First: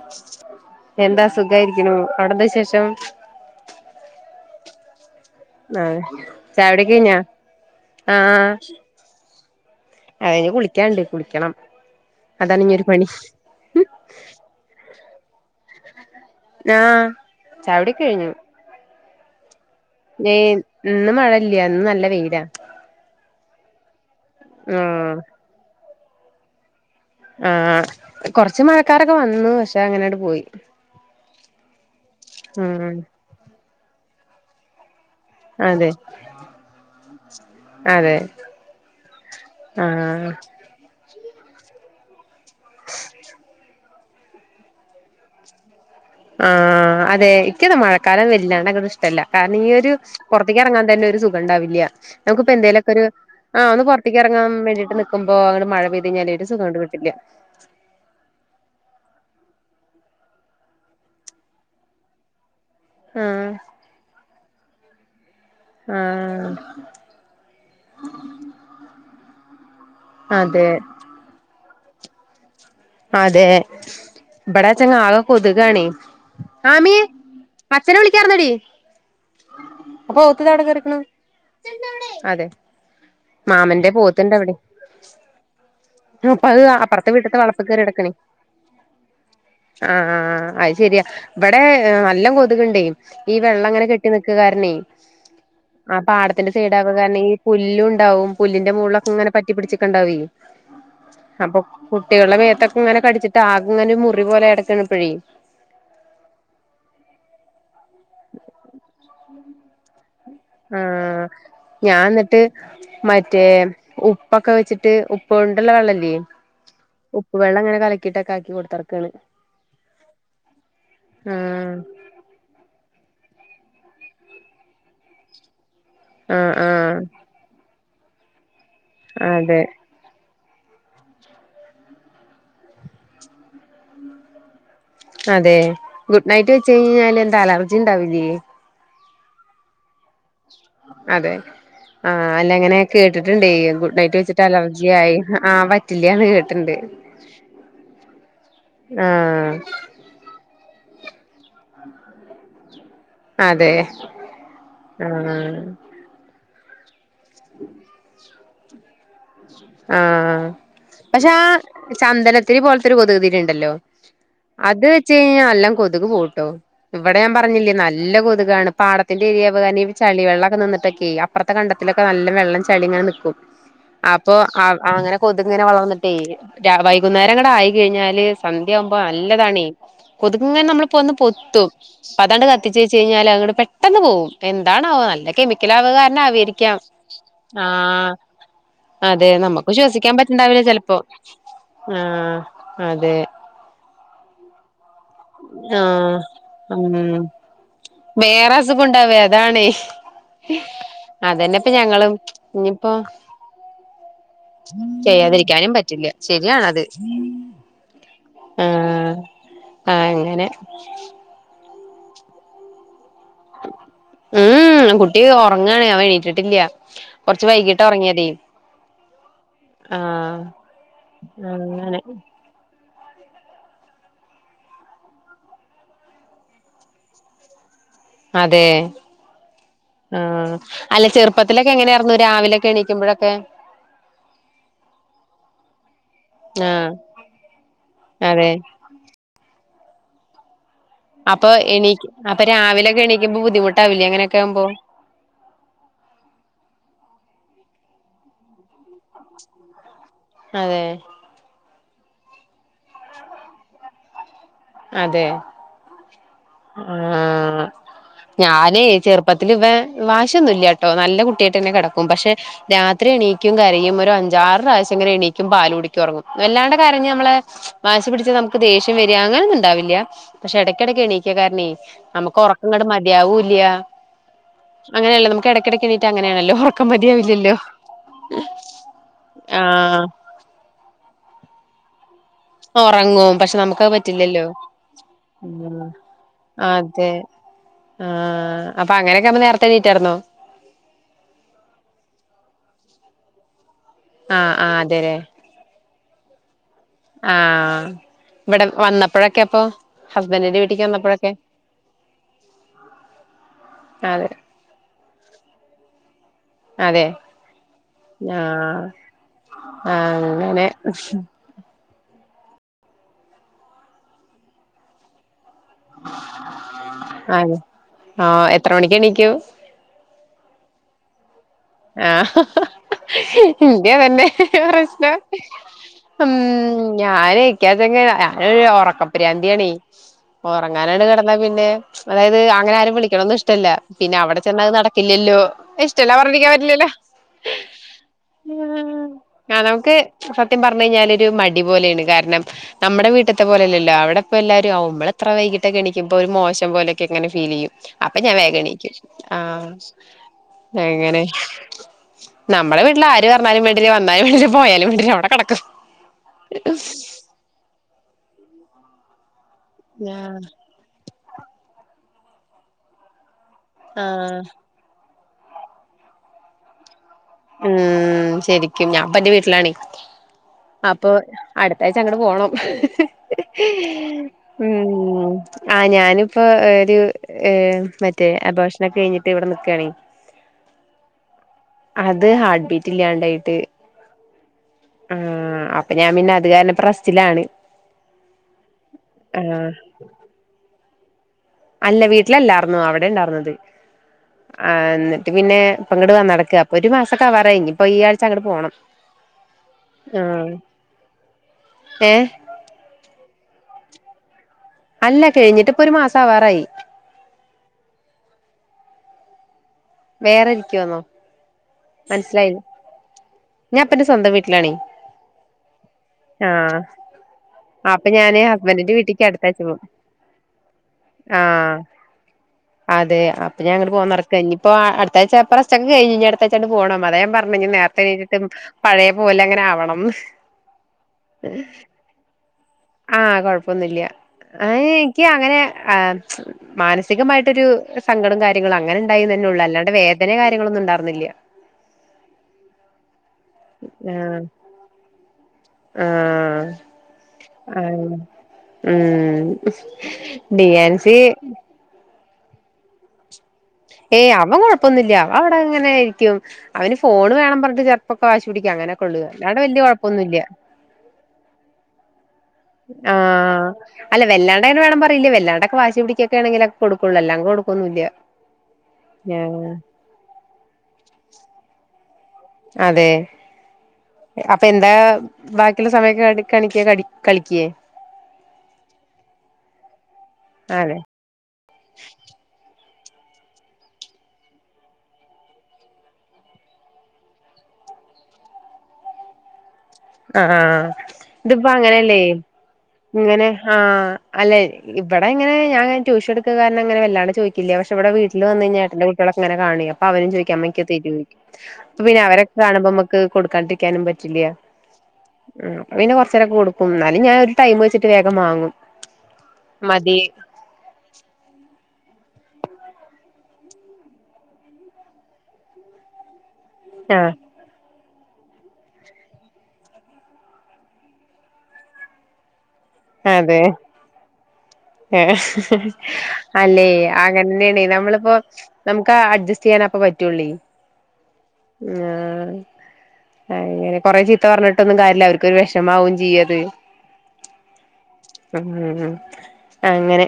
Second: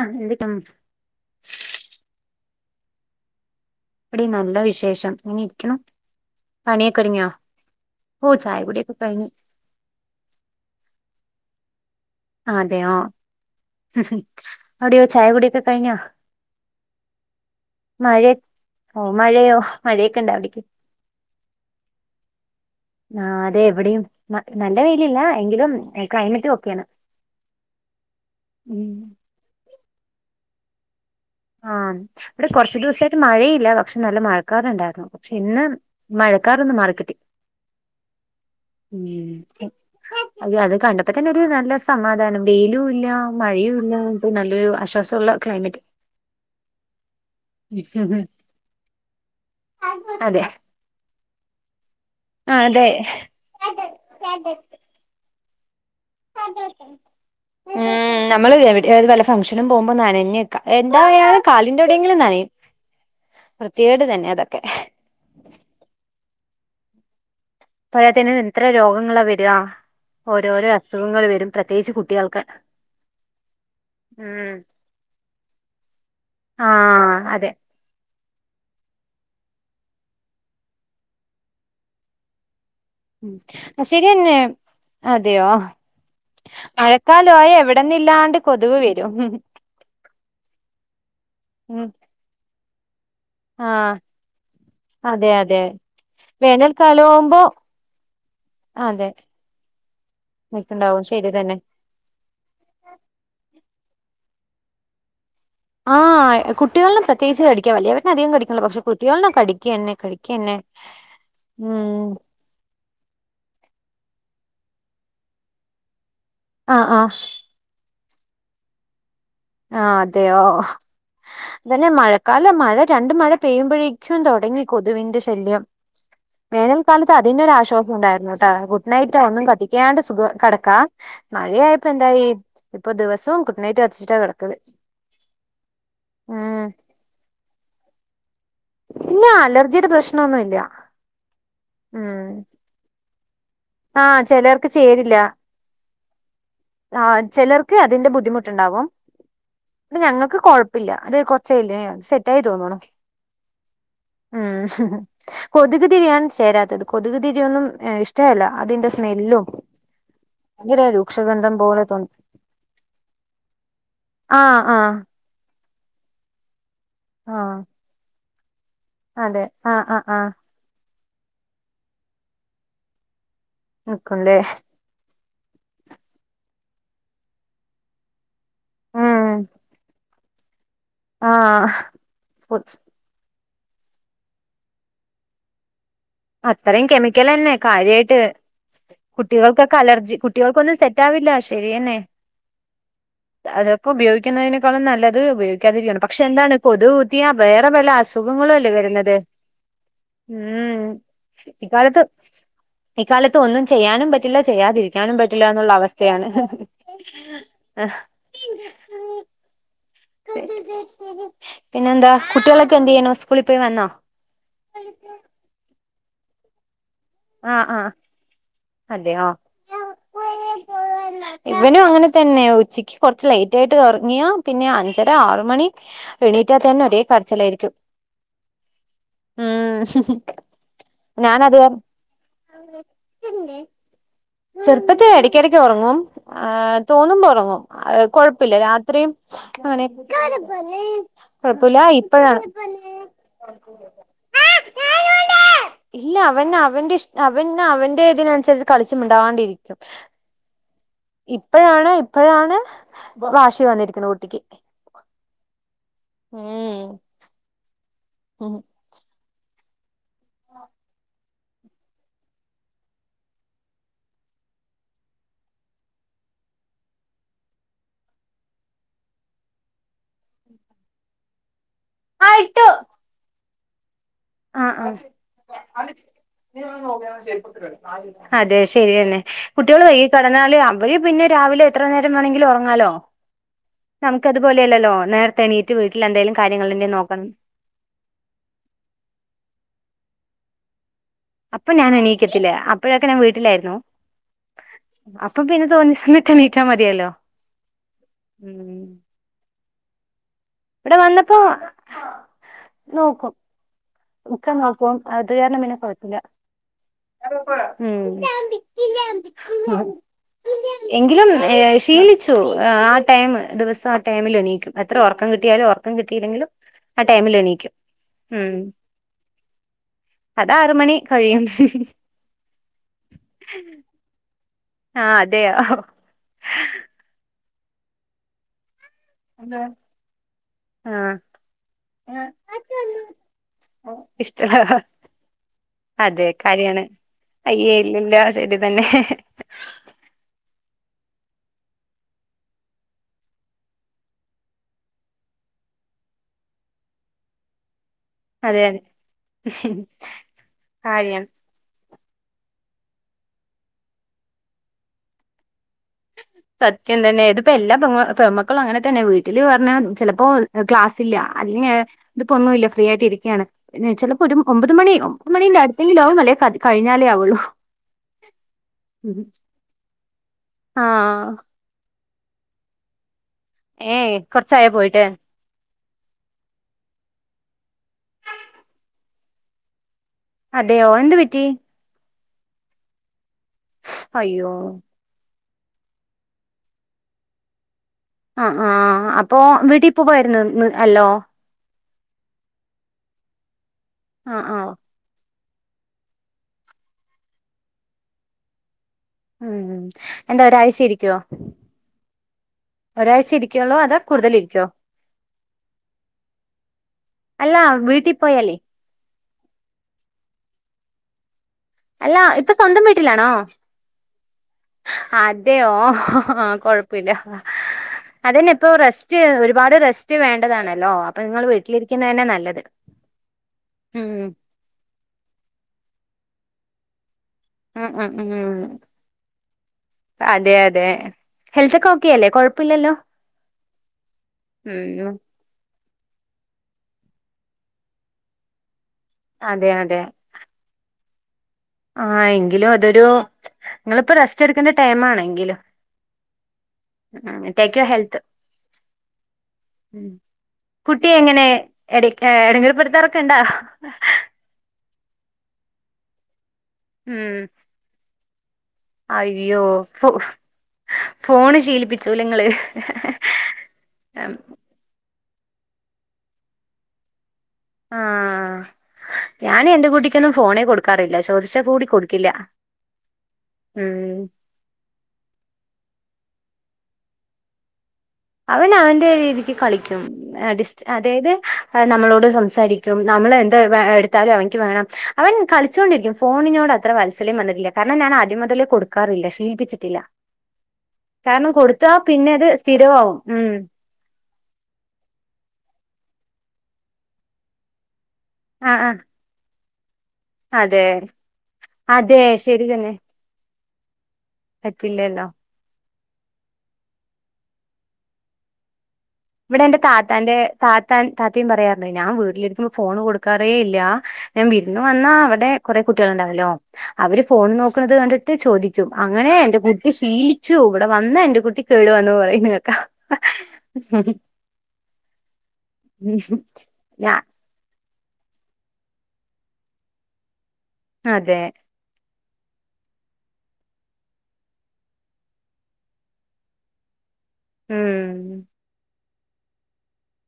ആഹ് എന്തൊക്കെ എന്താ സുഖായിരിക്കണ അവിടുത്ത ശേഷം ഇവടെ നല്ല വിശേഷം അണ ഇരിക്കണം ചായുടിയൊക്കെ പണിയൊക്കെ കഴിഞ്ഞാ ഇടങ്ങിയാ ഓ ചായപൊടിയൊക്കെ കഴിഞ് അ കുളിക്കാണ്ട് കുളിക്കണം അതാണ് ഇനി ഒരു അതെയോ പണി അവിടെയോ ചായ കുൊടിയൊക്കെ കഴിഞ്ഞോ ആ മഴ ചായടിക്കഴിഞ്ഞു ഓ മഴയോ മഴയൊക്കെ [unintelligible] ഇണ്ടോ അവിടേക്ക് ഇന്നന്ന് മഴ ഇല്ല ഇും നല്ല വെയിലാ ആ അതെ ഇവിടെയും ന നല്ല ആഹ് വെയിലില്ല എങ്കിലും ക്ലൈമറ്റ് ഒക്കെയാണ്. ആഹ് കൊറച്ച് ഉം മഴക്കാരൊക്കെ വന്ന് പക്ഷെ അങ്ങനെട്ട് പോയി. ആഹ് ഇവിടെ കൊറച്ച് ഉം ദിവസമാ യിട്ട് മഴയില്ല പക്ഷെ നല്ല മഴക്കാറ്ണ്ടായിരുന്നു. പിന്നെ അതെ മഴക്കാറൊന്ന് മാറിക്കിട്ടി. അതെ ഉ ആഹ് അ അത് കണ്ട പ്പൊ തന്നെ ഒരു നല്ല സമാധാനം വെയിലും ഇല്ല മഴയും ഇല്ല ഒരു നല്ലൊരു ആശ്വാസവുള്ള ക്ലൈമറ്റ്. ആ ആ അതെ ഇനിക്കത് മഴക്കാലം വല്ലാണ്ടങ്ങ് ഇഷ്ടവല്ല കാരണം ഈയൊരു അതെ പുറത്തേക്ക് ഇറങ്ങാൻ തന്നെ ഒരു സുഖം ഉണ്ടാവില്ല. നമുക്ക്പ്പോ ആ അതെ എന്തേലൊക്കെ ഒരു ആഹ് ഒന്ന് പുറത്തേക്ക് ഇറങ്ങാ വേണ്ടീട്ട് നിക്കുമ്പോ അങ്ങെട് മഴ പെയ്ത് കഴിഞ്ഞാല് ഒരു സുഖങ്ങട് [unintelligible] കിട്ടില്ല ഉ നമ്മള് എവിടെയാലും നല്ല സ് ഫംഗ്ഷനും പോകുമ്പോ നനഞ്ഞക്കെ എന്തായാലും കാലിന്റെവിടെയെങ്കിലും നനയും. ആഹ് വൃത്തിയേട് തന്നെ അതൊക്കെ ആഹ് പഴയത്ത് തന്നെ എത്ര രോഗങ്ങളാ വര്കാ അതെ ഓരോരോ അസുഖങ്ങൾ വരും. പ്രത്യേകിച്ച് കുട്ടികൾക്ക് അതെ ഉം ബ്ടാ ചങ്ങാകെ കൊതുകാണേ ആമീ ആഹ് അതെ പച്ചനൊളിക്ക് [unintelligible] ടി അപ്പൊ ഓത്ത് തെവിടെ കേറീക്കണ് [unintelligible] അതെ മ് മാമന്റെ പോത്ത്ണ്ട് ശരിന്നെ അവിടെ അതെയോ അത് അപ്പറത്തെ വീട്ടത്തെ മഴക്കാലമായ വളപ്പക്ക കിടക്കണ് എവിടെന്നില്ലാണ്ട് കൊതുക് വരും ആ അ അ അത് ശരിയാ ഇവിടെ ഉം നല്ല കു കൊതുകുണ്ടേ ഈ വെള്ളം ഇങ്ങനെ ആഹ് കെട്ടി നിക്ക്കാരണേ അതെ അതെ ആ പാടത്തിന്റെ സൈഡ് ആകു കാരണം ഈ വേനൽക്കാലാവുമ്പോ പുല്ല് ഉണ്ടാവും പുല്ലിന്റെ അതെ മുകളിലൊക്കെ ഇങ്ങനെ പറ്റി പിടിച്ചിക്കെണ്ടാവെ നിക്കുണ്ടാവും ശരി തന്നെ അപ്പൊ കുട്ടികളുടെ മേത്തൊക്കെ ഇങ്ങനെ കടിച്ചിട്ട് ആക് ഇങ്ങനെ മുറി പോലെ ഇടക്ക് പിഴിയു ആഹ് കുട്ടികളിനെ പ്രത്യേകിച്ച് കടിക്ക വലിയവരിനെ അധികം കടിക്കല്ല പക്ഷെ കുട്ടികളിനെ കടിക്ക ന്നെ കടി ആ ഞാൻ ന്നിട്ട് മറ്റേ ഉപ്പക്കെ വെച്ചിട്ട് ഉപ്പ് കൊണ്ടുള്ള വെള്ളല്ലേ ആഹ് ആഹ് ഉപ്പ് വെള്ളം ഇങ്ങനെ കല ക്കിട്ടാക്കാക്കി കൊടുത്തടക്കാണ് ആ അതെയോ ആഹ് തന്നെ മഴക്കാലം മഴ രണ്ട് മഴ പെയ്യുമ്പോഴേക്കും തുടങ്ങി കൊതുവിന്റെ ശല്യം ആഹ് ആഹ് വേനൽക്കാലത്ത് അതിന്റൊരാശ്വാ ഉണ്ടായിരുന്നൂട്ടോ ഗുഡ് നൈറ്റ് ഒന്നും അതെ കത്തിക്കാണ്ട് സുഖ ആ കട ക്കാ മഴയായപ്പോ എന്തായി ഇപ്പൊ ദിവസവും ഗുഡ്നൈറ്റ് കത്തിച്ചിട്ടാ കിടക്കത് അതെ ഗുഡ് നൈറ്റ് വെച്ച് കഴിഞ്ഞാല് എന്താ അലർജി ഉണ്ടാവില്ലേ ഇല്ല അലർജിയുടെ പ്രശ്നം ഒന്നും ഇ അതെ ആ അല്ല അങ്ങനെയക്കെ കേ ട്ടിണ്ടേ ഗുഡ് നൈറ്റ് ആഹ് വെച്ചിട്ട് ചിലർക്ക് അലർജി ആയി ആഹ് പറ്റില്ലാന്ന് കേ ആ ചിലർക്ക് അതിന്റെ ബുദ്ധിമുട്ടുണ്ടാവും ആഹ് ന്നെ ഞങ്ങൾക്ക് കൊഴ പ്പില്ല അത് കൊറച്ചായില്ലേ സെറ്റ് ആയി തോന്നോണം അതെ ഉം ആഹ് കൊതുക് തിരിയാണ് ചേരാ കൊതുക് തിരിയൊന്നും ഇഷ്ടവല്ല അതിന്റെ സ്മെല്ലും ആ ഭയങ്കര പക്ഷേ ആ രൂക്ഷഗന്ധം പോലെ തോന്നും ചന്ദനത്തിതിരി പോലത്തൊരു കൊതുകുതിരി ഉണ്ടല്ലോ ആഹ് അത് ആഹ് വെച്ച് കഴിഞ്ഞാൽ നല്ലാം കൊതുക് പോവൂട്ടോ ഇവിടെ ഞാൻ ആഹ് പറഞ്ഞില്ലേ നല്ല കൊതുകാണ് പാടത്തിന്റെ അതെ എരിയ ആവ ആഹ് തന്നെയും ആഹ് ചളി ആഹ് വെള്ളമക്കെ നിന്നിട്ടൊക്കെയും അപ്പുറത്തെ കണ്ടത്തിലൊക്കെ നല്ല വെള്ളം ചളിങ്ങെ നിൽക്കും ഒക്കവെ ഇപ്പൊ അ അങ്ങനെ കൊതു ഇങ്ങനെ വളർന്നിട്ടേ വൈകുന്നേരം അങ്ങടെ ആയി കഴിഞ്ഞാല് സന്ധ്യയാവുമ്പോ ഉം നല്ലതാണേ കൊതുകിങ്ങനെ നമ്മളെ ഇപ്പ ഒന്ന് പൊത്തും ആഹ് പ അതാണ്ട് കത്തിച്ച് വെച്ച് കഴിഞ്ഞാൽ അങ്ങട് പെട്ടെന്ന് പോകും എന്താണോ നല്ല കെമിക്കൽകാൻ അത്രയും കെമിക്കലന്നെ കാര്യായിട്ട് അതെ നമുക്ക് കുട്ടികൾക്കൊക്കെ അലർജി ശ്വസിക്കാൻ പറ്റ്ണ്ടാവില്ല കുട്ടികൾക്കൊന്നും ചെലപ്പോ സെറ്റ് ആവില്ല ശരിയന്നെ ആഹ് അതെ അതൊെ ഉപയോഗുന്നതി നെക്കാളും നല്ല അത് ഉപയോഗിക്കാതിരിക്കുകയാണ് ആഹ് പക്ഷെ എന്താണ് കൊതു കുത്തി ഉം വേറെ വല വേറെ അസുഖങ്ങളുംല്ലേ അസുഖം വരുന്നത് ഉണ്ടാവേ അതാണേ ഉം അതന്നെ ഇപ്പ ഇക്കാലത്ത് ഞങ്ങളും ഇനിയിപ്പോ ഇക്കാലത്ത് ഒന്നും ചെയ്യാനും പറ്റില്ല ചെയ്യാതിരിക്കാനും പറ്റില്ല ചെയ്യാതിരിക്കാനും എന്നുള്ള പറ്റില്ല അവസ്ഥയാണ് ശരിയാണത് ആ ആഹ് [unintelligible] ആഹ് അങ്ങനെ പിന്നെന്താ കുട്ടികളൊക്കെ എന്ത് ചെയ്യാണു ഉം കുട്ടി ഉറങ്ങാണ് എണീട്ടില്ല കൊറച്ച് ആഹ് വൈകിട്ട് ആഹ് ഉറങ്ങിയതെ അതെയോ ആ ഇവനും അങ്ങനെ തന്നെയ ഉച്ചിക്ക് കുറച്ച് ലേറ്റ് ആയിട്ട് ഇറങ്ങിയാ പിന്നെ അഞ്ചര ആറ മണി എണീറ്റാ തന്നെ ഒരേ കരച്ചിലായിരിക്കും അതെ ആ ഉം അല്ല ഞാനത് ചെറുപ്പത്തിലൊക്കെ എങ്ങനെയാർന്നു രാവിലെയൊക്കെ എണിക്കുമ്പോഴൊക്കെ ചെറുപ്പത്തി ഇടയ്ക്കിടക്ക് ഉറങ്ങും ആ ആഹ് തോന്നുമ്പോ ഉറങ്ങും അതെ കൊഴപ്പില്ല രാത്രിയും ആണ [unintelligible] അപ്പൊ എണീ അപ്പൊ രാവിലൊക്കെ എണീക്കുമ്പോ ബുദ്ധിമുട്ടാവില്ലേ അങ്ങനെയൊക്കെ ആകുമ്പോ ഇല്ല അവൻ അവന്റെ ഇഷ അവൻ അവന്റെ ഇതിനനുസരിച്ച് കളി ച്ചു മിണ്ടാണ്ട് ഇരിക്കും അതെ ഇപ്പോഴാണ് ഇപ്പഴാണ് വാഷി വന്നിരിക്കുന്നത് കുട്ടിക്ക് അതെ ആ ഉം ഞാനേ ചെറപ്പ ഇപ്പ ഇ വാശൊന്നുമല്ല കേട്ടോ നല്ല കുട്ടിയായിട്ട ന്നെ കിടക്കും പക്ഷെ രാത്രി എണീക്കും കരയും ഒരു അഞ്ചാറ് പ്രാവശ്യ ഇങ്ങന എണക്കും പാലുകുടിക്കുംറങ്ങും വല്ലാണ്ട കാര ഞ്ഞ് നമ്മെ വാശി പിടച്ച് നമക്ക് ദേഷ്യം വരിക അങ്ങനെ ണ്ടാവില്ല പക്ഷെ ഇടക്കിടക്ക് എണീക്ക കാരണേ നമുക്ക് ഉറക്കങ്ങട്ട് മതിയാവൂല്ല്യാ ആ ആ ഇട കിടിക്കിട്ട അങ്ങനാണ് അതെ ശരിതന്നെ കുട്ടികൾ ആഹ് വൈക കടന്നാല അവഴ പിന്നെ രാവിലെ എത്ര നേരം [unintelligible] ഉറങ്ങാലോ ഉറങ്ങും പക്ഷെ നമുക്കത് പറ്റില്ലല്ലോ നമക്കത്പലെയല്ലല്ലോ നേരത്തെ എണീട്ട് ഉം വീട്ടിൽ എന്തങ്കലും കാര്യങ്ങളണ്ടെ നോ [unintelligible] ആ അപ്പൊ അങ്ങനൊക്കെ നേരത്തെണീറ്റിടുന്നു അപ്പൊ ഞാൻ എണീക്കത്തില്ല അപ്പോഴൊക്കെ ഞാൻ വീട്ടിലായിരുന്നു ആ ആ അതെരെ അപ്പൊ പിന്നെ തോന്നിയ സമയത്ത് എണീറ്റാ മതിയല്ലോ ആ ഇവിടെ ഉം വന്നപ്പോഴൊക്കെ എപ്പൊ ഇവിടെ വന്നപ്പോ നോക്കും അതെ ഒക്കെ നോക്കും അത് കാരണം പിന്നെ കുഴപ്പമില്ല അതെ ആഹ് ആഹ് അങ്ങനെ [unintelligible] എങ്കിലും ശീലിച്ചു ആ ടൈം ദിവസം ആ ടമിൽ എണീക്കും അത്ര ഒറക്കം കിട്ടിയാലും ഉറക്കം കിട്ടിയില്ലെങ്കിലും ആ ടൈമിൽ ആഹ് എണീക്കും ആഹ് ഉം എത്ര [unintelligible] അത് ആറ മണി കഴിയും ആ ഇന്ത് തന്നെ ആ അതെയോ [unintelligible] ഞാനക്ക ഞ ഉറ [unintelligible] ഉറങ്ങാനായിട് ആഹ് കിടന്നാ പിന്നെ അതായത് അങ്ങനെ ആരും വിളിക്കണൊന്നും ഇഷ്ടമല്ല പിന്നെ ഇഷ്ട അവിടെ ചെന്നാ നടക്കില്ലല്ലോ ഇഷ്ടല്ല അതെ പറഞിട്ട് കാര്യ കാര്യാണ് ഇല്ലല്ലോ അയ്യേ ഇല്ലില്ല ശരി തന്നെ [unintelligible] നമക്ക് സത്യം പറ കഴിഞ്ഞൽ ഒരു മടി പോലെയാണ് കാരണം നമ്മ വീട്ടത്തെ പോലെയല്ലല്ലോ അവിടെപ്പ എല്ലാരും വടെ എത്ര വൈകിട്ട് ണിക്കുമ്പോ ഒരു മോശം പോലൊക്കെങ്ങനെ ഫീൽ ചെയ്യും അപ്പൊ ഞാ അതെ അതെ വേഗണീക്കും ആ അങ്ങനെ കാര്യാണ് നമ്മടെ വീട്ടില് ആര് പറഞ്ഞാലും വേണ്ടില്ല വന്നാലും വേണ്ടില്ല പോയാലും വേണ്ടില്ല അവിടെ കെടക്കും സത്യം തന്നെ ഇതിപ്പോ എല്ലാ പെൺമ പെണ്മക്കളും അങ്ങനെ തന്നെ വീ ല് പറഞ്ഞ ആ ചെലപ്പോ ക്ലാസ് ഇല്ല [unintelligible] ഇതിപ്പോഒന്നുംല്ല ഫ്രീ ആയിട്ട് ഇരിക്കാണ് ആ നിചെലപ്പോ ഒരു ഒമ്പത് മണി ഒമ്പത് മണിന്റെ അടുത്തെങ്കിലും ആവും അല്ലെങ്കി കതി കഴിഞ്ഞാലേ ആകു ഉം ശരിക്കും ഞാപ്പന്റെ വീട്ടിലാണെ അപ്പൊ ആഹ് അടുത്തഴ് കആങ്ങട്ട് പോണം ഏ ഹിഹ്ഹ് കൊറച്ചായോ പോയിട്ട് ഉം ആഹ് ഞാനിപ്പോ ഒരു ഏ മറ്റേ അപോർഷനൊക്കെ കഴിഞ്ഞിട്ട് ഇവിടെ നിക്കാണെ അതെയോ എന്ത് പറ്റി അത് ഹാർട്ട് ബീറ്റ് ഇല്ലാണ്ടായി സ് അയ്യോ അപ്പൊ ഞാൻ പിന്നെ അത് കാരണം പ്പ റസ്റ്റ്‌ലാണ് ആ ആഹ അപ്പൊ വീട്ടിപ്പൊ വരുന്ന് ന്ന്ന് അല്ലോ അല്ല വീട്ടിലല്ലായിർന്നു അവിടെ ഇണ്ടായിർന്നത് ആഹ് ആ ആഹ് പിന്നെ ഇപ്പോ ഇങ്ങട്ട് വന്ന നടക്ക ഇപ്പൊ ഒരു മാസൊക്കെ അവാറായി ഇഞ്ഞി ഇപ്പൊ ഈ ആഴ്ച അങ്ങട്ട പോണം ഉം ആ എന്താ ഒരാഴ്ച ഇരിക്കോ ഏ ഒരാഴ്ചിരി ക്യാള്ളോ അതോ കൂടുതലിരിക്കോ അല്ല കഴിഞ്ഞിട്ട് ഇപ്പൊ ഒരു മാസം ആവാറായി അല്ല വീട്ടിപോയാലെ വേറെ ഇരിക്കൊന്നോ അല്ല ഇപ്പൊ സ്വന്തം വീട്ടിലാണോ ഞാൻ ഇപ്പ എന്റെ സ്വന്തം വീട്ടിലാണേ അതെയോ ഓഹ്ഹ് ആ കൊഴപ്പില്ല അപ്പൊ ഞാന് അതന്നെ ഇപ്പൊ ഹസ്ബൻഡിന്റെ റെസ്റ്റ് വീട്ടിക്ക് അടുത്താഴ്ച ഒരുപാട് പോവും റെസ്റ്റ് വേണ്ടതാണല്ലോ അപ്പൊ ആ ഇങ്ങൾ വീട്ടിലിരിക്കുന്നന്നെ നല്ലത് അതെ അപ്പ ഞാ അങ്ങട്ട് ഉം പോന്നടക്ക ഇനിയിപ്പോ അട്ത്താഴ്ച്ച ഇപ്പ റസ്റ്റൊക്കെ കഴിഞ് ഇനി അടുതാഴ്ചങ്ങട്ട് പോണം അതാ ഞാൻ പറഞ് ഇനി ഉം ഉം നേർത്തെ ഉം പഴയ പോലെ അങ്ങനെ ആവണംന്ന് അതെ അതെ ഹെൽത്ത് ഒക്കെ ഓക്കെ അല്ലേ കൊഴപ്പില്ലല്ലോ ആഹ കൊഴപ്പൊന്നുല്ല അയ് ഉം ഇൻക്ക് അങ്ങനെ ആ മ്ച്ചും മാനസികമായിട്ടൊരു സങ്കടം കാര്യങ്ങളും അങ്ങനെ ണ്ടായിന്നൊള്ളൂ അതെ അല്ലാണ്ട് അതെ വേദന കാര്യങ്ങളൊന്നുംണ്ടായിർന്നില്ല ആ എങ്കിലും അതൊരു മ്ച്ചും നിങ്ങളിപ്പോ റസ്റ്റ് എടുക്കേണ്ട ടൈം ആണ് എങ്കിലും ആഹ ആ ഹെൽത്ത് ഉം [unintelligible] ഡി എ ൻ സി എ [unintelligible] ക്കെണ്ടാ ഏയ് അവൻ കുഴപ്പൊന്നുല്ല അവന് അവിടെ അങ്ങനെയിരിക്കും അവന് ഫോണ് ഉം വേണം പറഞ്ഞിട്ട് ചെലപ്പോക്കെ വാശി ടിക്ക അങ്ങനൊക്കൊള്ളൂ അല്ലാണ്ട് അയ്യോ ഫോ വല്യകൊഴപ്പൊന്നുല്ല ഫോണ് ശീലിപ്പിച്ചു നിങ്ങള് ആഹ് അല്ല വല്ലാണ്ട അത് വേണം പറയില്ല വെല്ലാണ്ടൊക്കെ വാശി പിടിക്കൊക്കെ ആണെങ്കിലെ കൊടുക്കുള്ളൂ അല്ലാം ആഹ ആഹ് ഞാന് എന്റെ കൂട്ടിക്കൊന്നും ഫോണേ കൊടുക്കാറില്ല ചോദിച്ച കൂടി കൊടുക്കില്ല അതെ ഉം അപ്പൊ എന്താ ബാക്കിയുള്ള സമയൊക്കെ കണിക കളിക്കേ അവൻ അവന്റെ രീതിക്ക് കളിക്കും ഡിസ് അതെ അതായത് നമ്മളോട് സംസാരി കും നമ്മള് എന്ത് വെ എടുത്താലും അവന്ക്ക് വേണം അവൻ കളിച്ചോണ്ടിരിക്കും ഫോണിനോട് അത്ര വാത്സല്യം വന്നിട്ടില്ല ണം ഞാനാദ്യം മുതലേ കൊടുക്കാറില്ല ശീലിപ്പിച്ചി ല്ല ആഹ് ആഹ് കാരണം ഇതിപ്പോ കൊടുത്താ അങ്ങനെയല്ലേ പിന്നെ അത് സ്ഥിരവാവും ഇങ്ങനെ ആ അല്ലെ ഇവിടെ ഇങ്ങനെ ഞാൻ ട്യൂഷൻ എടുക്കുക കാരണം അങ്ങനെ വല്ലാണ്ട് ചോയിക്കില്ല പക്ഷെ ഇവിടെ വീട്ടിൽ ആഹ് വന്നാഴിഞ്ഞാ ആഹ് ഏട്ടന്റെ കുട്ടികളോക്കെങ്ങനെ കാണി പ്പ അവനും ചോയിക്കും അമ്മന്ക്ക് അതെ തരൊയ്ക്കും പിന്നെ അതെ അവരൊക്കെ ശരി കാണുമ്പോ തന്നെ മ്മക്ക് കൊടുക്കാണ്ടിരിക്കാനും പ പറ്റില്ല [unintelligible] പ്പപിന്നെ കൊറച്ചേരൊക്കെ കൊടുക്കും എന്നാലും ഞാ ഒരു ടൈം വെച്ചിട്ട് വേഗം വാങ്ങും ഇവിടെ എന്റെ മതി താത്താന്റെ താത്ത താത്തയും പറയാറുണ്ട് ഞാൻ വീ ലിരിക്കുമ്പോ ഫോൺ കൊടുക്കാറേ ഇല്ല ഞാൻ വിരുന്ന് വന്നാ അവിടെ കൊറേ കുട്ട്യാൾ ഉണ്ടാവല്ലോ അവര് ആഹ് ഫോണ് നോക്കുന്നത് കണ്ട് ചോദിക്കും അങ്ങനെ എന്റെ കുട്ടി ശീലിച്ചു ഇവിടെ വന്ന് എന്റെ കുട്ടി കേടുുവന്ന് പറയുന്നു കേക്കാ അ അതെ അല്ലേ ഞാ ആകന്നെണ നമ്മളിപ്പോ നമുക്ക് അഡ്ജസ്റ്റ് ചെയ്യാൻ അപ്പ പറ്റുള്ളേ അതെ ഉഹ അ ആങ്ങനെ കൊറെ ചീത്ത പറഞ്ഞിട്ടൊന്നും കാര്യല്ല അവർക്കൊരു വിഷമാവും ചെയ്യത് ഹം ഉം അങ്ങനെ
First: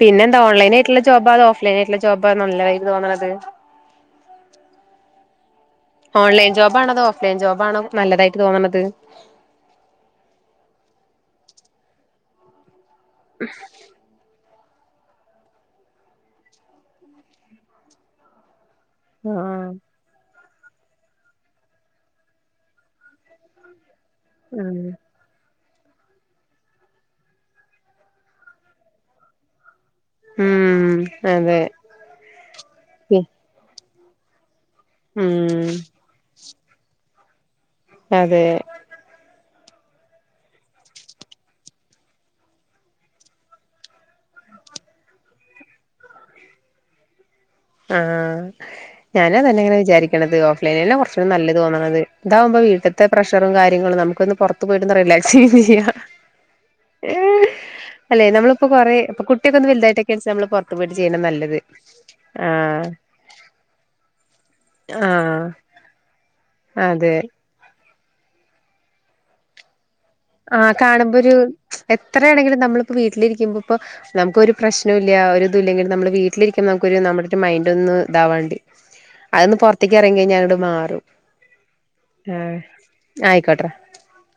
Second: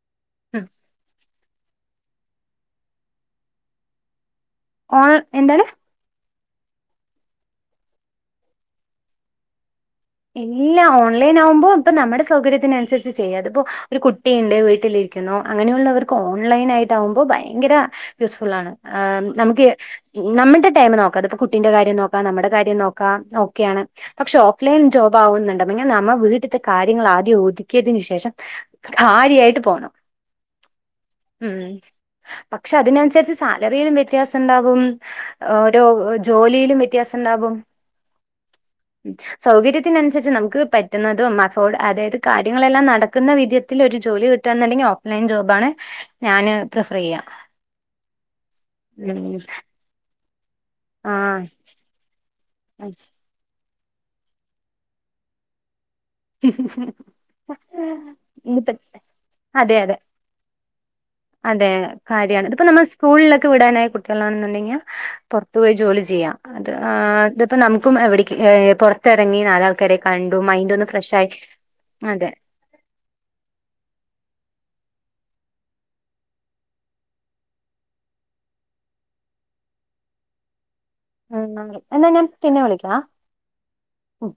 പിന്നെ എന്താ ഓൺലൈൻ ആയിട്ടുള്ള ജോബ് ഓഫ ഫ്‌ലൈൻ ആട്ടുള്ള ജോബ് ആണോ നല്ലതായിട്ട് തോന്നുന്നേ ഓ എന്താണ് ഓൺലൈൻ ജോബ്ണതോ ഓഫ് ലൈൻ ജോബ്ണോ നല്ലതായിട്ട് തോന്നണുന്നത് എല്ലാ ഓൺലൈൻ ആകുമ്പോ ഇപ്പ നമ്മുടെ സൗകര്യത്തിനനുസരിച്ച് ചെയ്യും അതിപ്പോൊ ഒരു കുട്ടിയുണ്ട് വീട്ട വീട്ടിലിരിക്കുന്നു അങ്ങനെയുള്ളവർക്ക് ഓൺലൈൻ ആയിട്ട ആകുമ്പോൾ ഭയങ്കര യൂസ്ഫുൾ ആണ് ആഹ് നമുക്ക് നമ്മുടെ ടൈം നോക്കാം അപ്പ കുട്ടിന്റെ കാര്യം നോക്കാം നമ്മ കാര്യം നോക്കാം ഓക്കെയാണ് പ്ലാൻ ആഹ് ജോബാവുന്നുണ്ട് പിന്നെ നമ്മ ൾവീട്ടിലത്തെ കാര്യങ്ങൾ ആദ്യം ഒതുക്കിയതിനന് ശേഷം കാര്യായിട്ട് പോണം ഉം ഉ അതെ പക്ഷെ അതിനനുസരിച്ച് സാലറിയിലും വ്യത്യാസം ഉണ്ടാവും ഉം ഉം ഓരോ ജോലിയിലും വ്യത്യാസം ഉണ്ടാാവും അതെ സൗകര്യത്തിനനുസരിച്ച് നമുക്ക് പറ്റുന്നതും അഫോർഡ് അതായത് കാര്യങ്ങളെല്ലാം നടക്കുന്ന വിധത്തിൽ ഒരു ജോലി പറ്റുമെന്നുണ്ടങ്കിൽ ഓഫ്‌ലൈൻ ജോബ്ണ് ഞാന് പ്രീഫറയ്യാ ആഹ ഞാനാ തന്നെ അങ്ങനെ വിചാരിക്കണത് ഓഫ് ലൈന കുറച്ചൂ ആഹ് നല്ലത് തോന്നണത് എന്താവുമ്പോ വീട്ടത്തെ പ്രഷറും കാര്യങ്ങളും നമുൊന്ന് പുറത്ത് പോയിട്ടൊന്ന് റിലാക്സും ചെയ്യാം ഉ അല്ലെ നമ്മളിപ്പോൊ കൊറെേ ഇപ്പൊ കുട്ടിക കൊക്കെഒന്ന് അതെ അതെ വലുതായിട്ടൊക്കെ നമ്മള് പുറത്തു പോയിട്ട് ചെയ്യണത നല്ലത്. ഇത് ഇപ്പം നമ്മൾ ആഹ് സ്കൂൾ വിടാൻ ആയ കുട്ടികൾ ആണ് എന്നുണ്ടങ്കിൽ ആഹ് പുറത്ത് പോയി ജോലി ചെയ്യാം അതെ ഇതിപ്പോ നമുക്കും എവിട പുറത്തിറങ്ങി നാലാൾക്കാരെ കണ്ടും മൈൻഡ് ഒന്ന്നു ഒര് എത്രയാണെങ്കിലും നമ്മളിപ്പോ വീട്ടിലിരിക്കുമ്പോ ഇപ്പോ നമുക്കൊരു പ്രശ്നം ഇല്ല ഒരിതുമില്ല ഇല്ലെങ്കിൽ നമ്മള് വീട്ടിലിരിക്കുമ്പോ നമുക്കൊരു നമ്മുടെ ഒരു മൈൻഡ് ഒന്നു ഇതാവാണ്ടണ്ട് അതൊന്ന് പുറത്തേക്ക് ഇറങ്ങി കഴിഞ്ഞ മാറും ഉ എന്നാ ഞാൻ പിന്നെ ആഹ് വിളിക്കാ ആയിക്കോട്ടെ മ്മ്